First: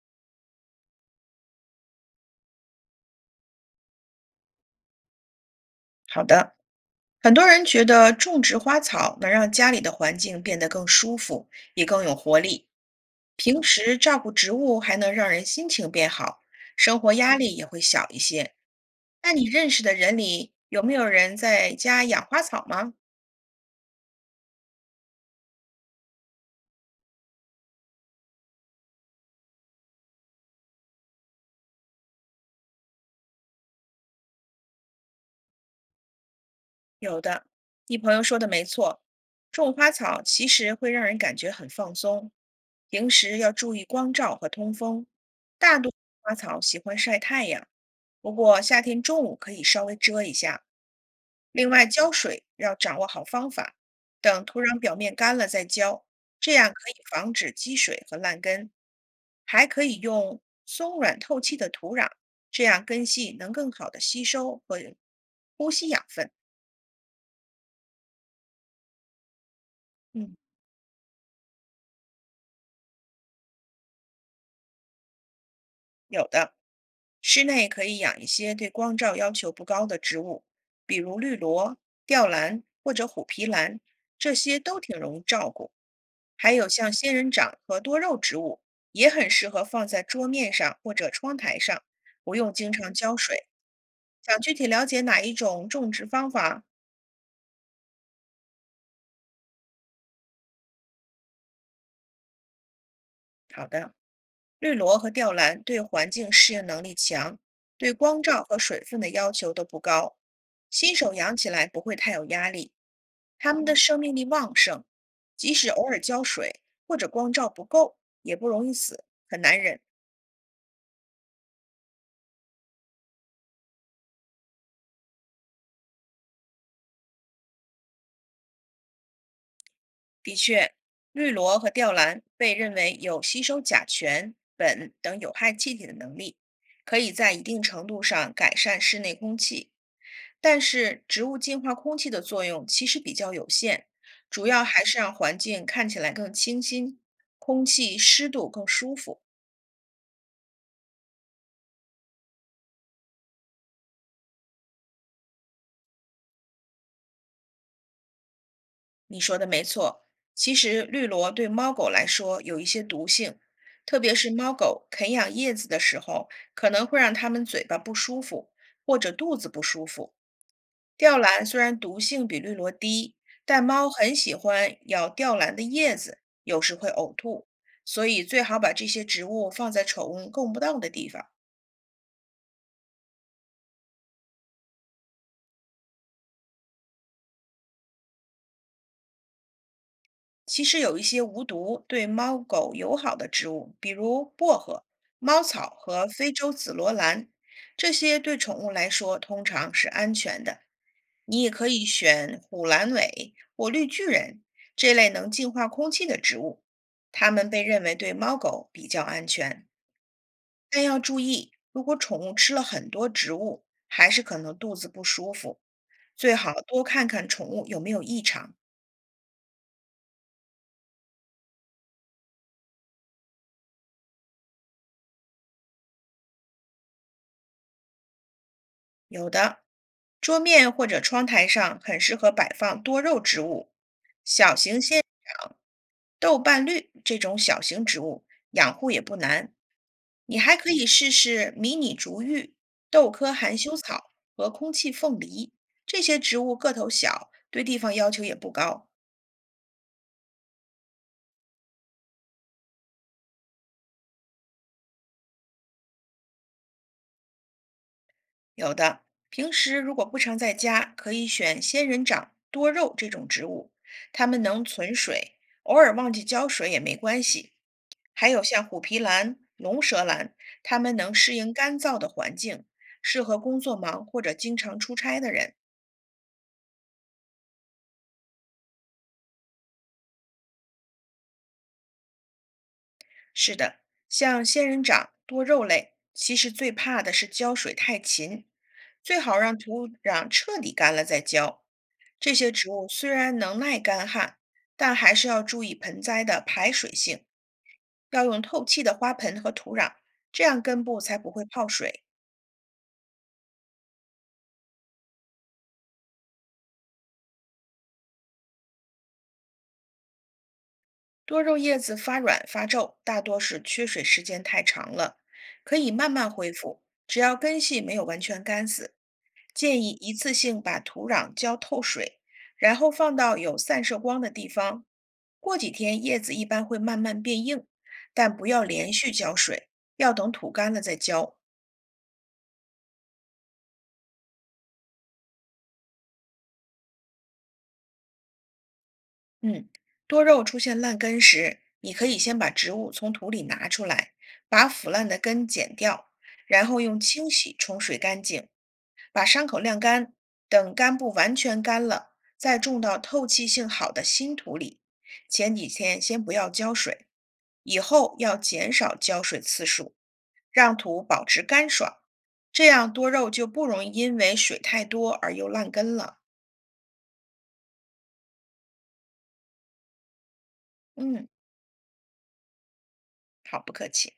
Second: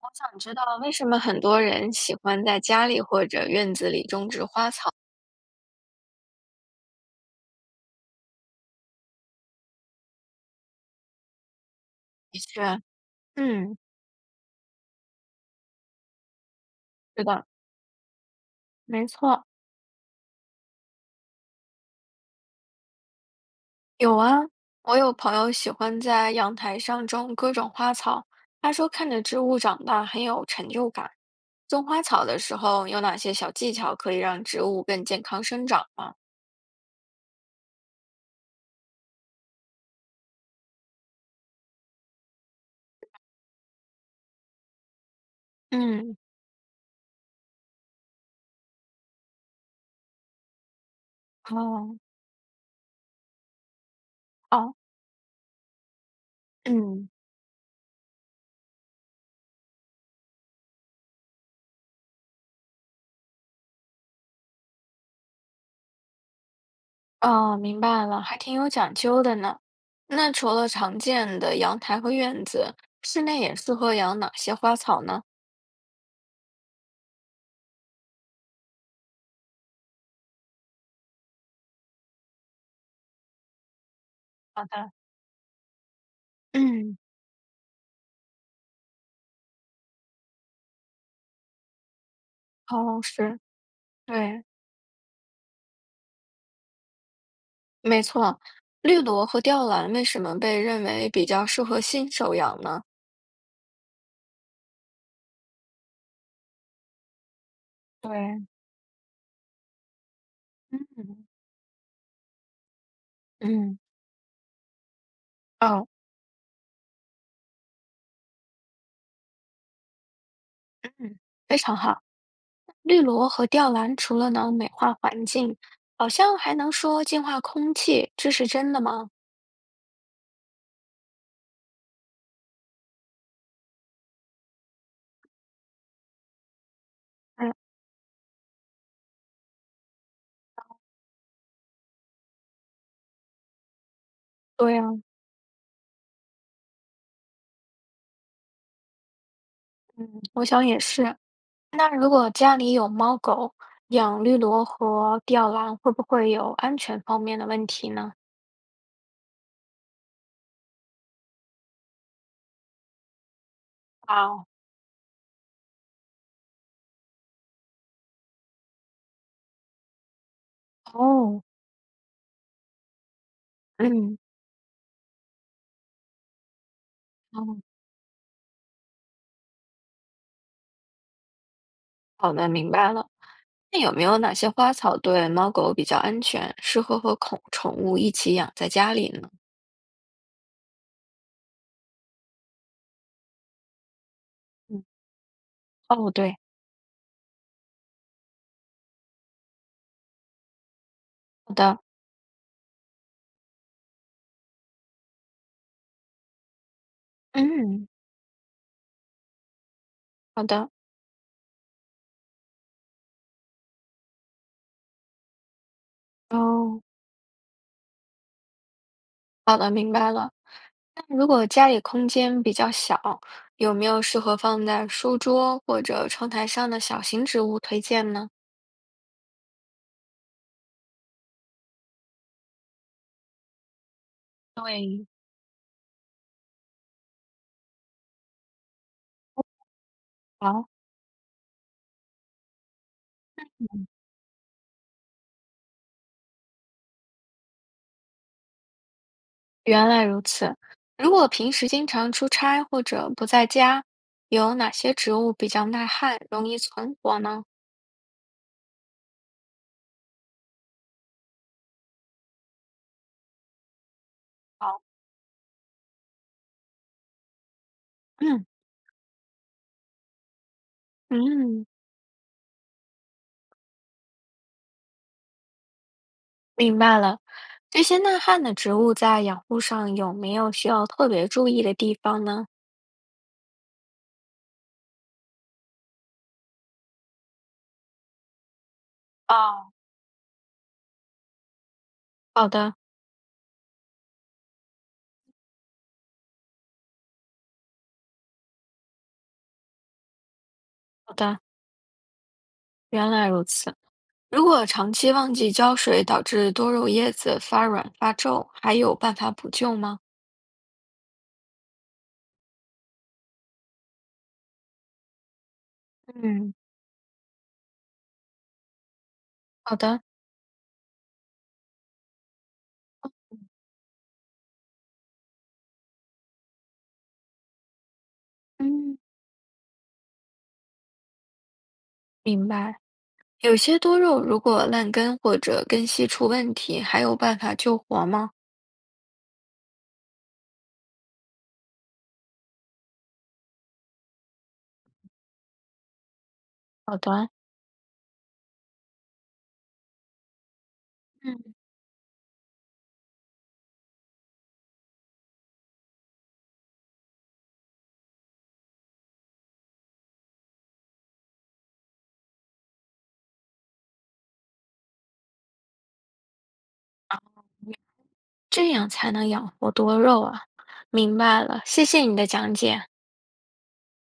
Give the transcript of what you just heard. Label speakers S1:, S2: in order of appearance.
S1: 我想知道为什么很多人喜欢在家里或者院子里种植花草。
S2: 好的，很多人觉得种植花草能让家里的环境变得更舒服，也更有活
S1: 的确，
S2: 力。平
S1: 嗯，
S2: 时照顾植物还能让人心情变好，生活
S1: 是
S2: 压
S1: 的，
S2: 力也会小一些。
S1: 没
S2: 那
S1: 错，
S2: 你认识的人里，有没有人在家养花草吗？
S1: 有啊。我有朋友喜欢在阳台上种各种花草，他说看着植物长大很有成就感。种花草的时候有哪些小技巧可以让植物更健康生长吗？
S2: 有的，你朋友说的没错，种花草其实会让人感觉很放松。平时要注意光照和通风，大多数
S1: 嗯，
S2: 花草喜欢晒太阳，不过夏天中午可以稍微遮一下。另外，
S1: 哦，
S2: 浇水要掌握好方法，等土
S1: 哦，
S2: 壤表面干了再浇，这样可以
S1: 嗯。
S2: 防止积水和烂根。还可以用松软透气的土壤，这样根系能更好的吸收和呼吸养分。
S1: 哦，明白了，还挺有讲究的呢。那
S2: 嗯。
S1: 除了常见的阳台和院子，室内也适合养哪些花草呢？
S2: 有的，室内可以养一些对光照要求不高的植物，比如绿萝、吊兰或者虎皮兰，这些
S1: 好
S2: 都
S1: 的，
S2: 挺容易照顾。还有像
S1: 嗯，
S2: 仙人掌和多肉植物，也很适合放在桌面上或者窗台上，不用经常
S1: 哦，
S2: 浇
S1: 是，
S2: 水。想
S1: 对，
S2: 具体了解哪一种种植方法？
S1: 没错，绿萝和吊兰为什么被认为比较适合新手养呢？
S2: 好的，绿萝和吊兰对环境适应能力强，对光照
S1: 对，
S2: 和水分的要求都不高，新手
S1: 嗯
S2: 养起来不会太有压力。它们的
S1: 嗯
S2: 生命力旺盛，即使偶
S1: 哦
S2: 尔浇水或者光照不够，也不容易死，很难忍。
S1: 嗯，非常好。绿萝和吊兰除了能美化环境，好像还能说净化空气，这是真的吗？
S2: 的确，绿萝和吊兰被认为有吸收甲醛、苯等有害气体的能力，可以在一
S1: 嗯，
S2: 定程度上改善室内空气。但是，植物净化空气的作用其实比较有限，主要
S1: 对呀，
S2: 还是让环境看起来更清新，空气湿度更舒服。
S1: 嗯，我想也是。那如果家里有猫狗，养绿萝和吊兰会不会有安全方面的问题呢？
S2: 你说的没错，其实绿萝对猫狗来说有一些毒性，特别是
S1: 哦
S2: 猫狗啃咬叶子的时候，可能会让它们嘴巴不舒服或者肚子不舒服。吊
S1: 哦，
S2: 兰虽然毒性比绿萝低，但猫很
S1: 嗯
S2: 喜欢咬吊兰的叶子，有时会呕 吐，
S1: 哦，
S2: 所以最好把这些植物放在宠物够不到的地方。
S1: 好的，明白了。那有没有哪些花草对猫狗比较安全，适合和宠宠物一起养在家里呢？
S2: 其实有一些无毒、对猫狗友好的植物，比如薄荷、
S1: 嗯，
S2: 猫草和
S1: 哦，
S2: 非
S1: 对，
S2: 洲紫罗兰，这些对宠物来说通常是安全的。你也
S1: 好
S2: 可
S1: 的，
S2: 以选虎兰尾或绿巨人这类能净化空气的植物，它们被认
S1: 嗯，
S2: 为对猫狗比较安全。
S1: 好的
S2: 但要注意，如果宠物吃了很多植物，还是可能肚子不舒服，最好
S1: 哦，
S2: 多看看宠物有没有异常。
S1: 好的，明白了。那如果家里空间比较小，有没有适合放在书桌或者窗台上的小型植物推荐呢？
S2: 有的，桌面或者窗台上很适合摆放多肉植物，小型仙人
S1: 对，
S2: 掌、豆瓣绿这种小型植物，养护也不难。你还
S1: 好。
S2: 可以试试迷你竹芋、豆科含羞草和空气凤梨，这些植物个头小，对地方要求也不高。
S1: 原来如此。如果平时经常出差或者不在家，有哪些植物比较耐旱，容易存活呢？
S2: 有的，平时如果不常在家，可以选仙人掌、多肉这种植物，它们能
S1: 好，
S2: 存水，偶尔忘记浇水也没关系。还有
S1: 嗯
S2: 像虎皮兰、龙舌兰，它们能适应
S1: 嗯，
S2: 干燥的环境，适合工作忙或者经常出差的人。
S1: 明白了。这些耐旱的植物在养护上有没有需要特别注意的地方呢？
S2: 是的，像仙人掌、多肉类，其实最怕的是浇水太勤，最好让
S1: 哦，
S2: 土壤彻底干了再浇。这
S1: 好
S2: 些植
S1: 的
S2: 物虽然能耐干旱，但还是要注意盆栽的排水性，要用透气的花盆和土壤，这样根部
S1: 好
S2: 才不
S1: 的，
S2: 会泡水。
S1: 原来如此。如果长期忘记浇水，导致多肉叶子发软发皱，还有办法补救吗？
S2: 多肉叶子发软发皱，大多是缺水时间太长了，可以慢慢恢
S1: 嗯，
S2: 复，只要根系没有完全干死。
S1: 好
S2: 建议
S1: 的，
S2: 一次性把土壤浇透水，然后放到有散射光的地方。过几天叶子一般会慢慢变硬，但不要连
S1: 嗯，
S2: 续浇水，要等土干了再浇。
S1: 明白。有些多肉如果烂根或者根系出问题，还有办法救活吗？
S2: 嗯，多肉出现烂根时，你可以先把植物从土里拿出来，把腐烂的根剪掉，然后
S1: 好
S2: 用
S1: 的，
S2: 清洗冲水干净，把伤口晾干，等干部完
S1: 嗯，
S2: 全干了，再种到透气性好的新土里。前几天先不要浇水，以后要减少浇水次数，让土保持干爽，这样多肉就不容易因为水太多而又烂根了。
S1: 这样才能养活多肉啊！明
S2: 嗯，
S1: 白了，谢谢你的讲解。
S2: 好，不客气。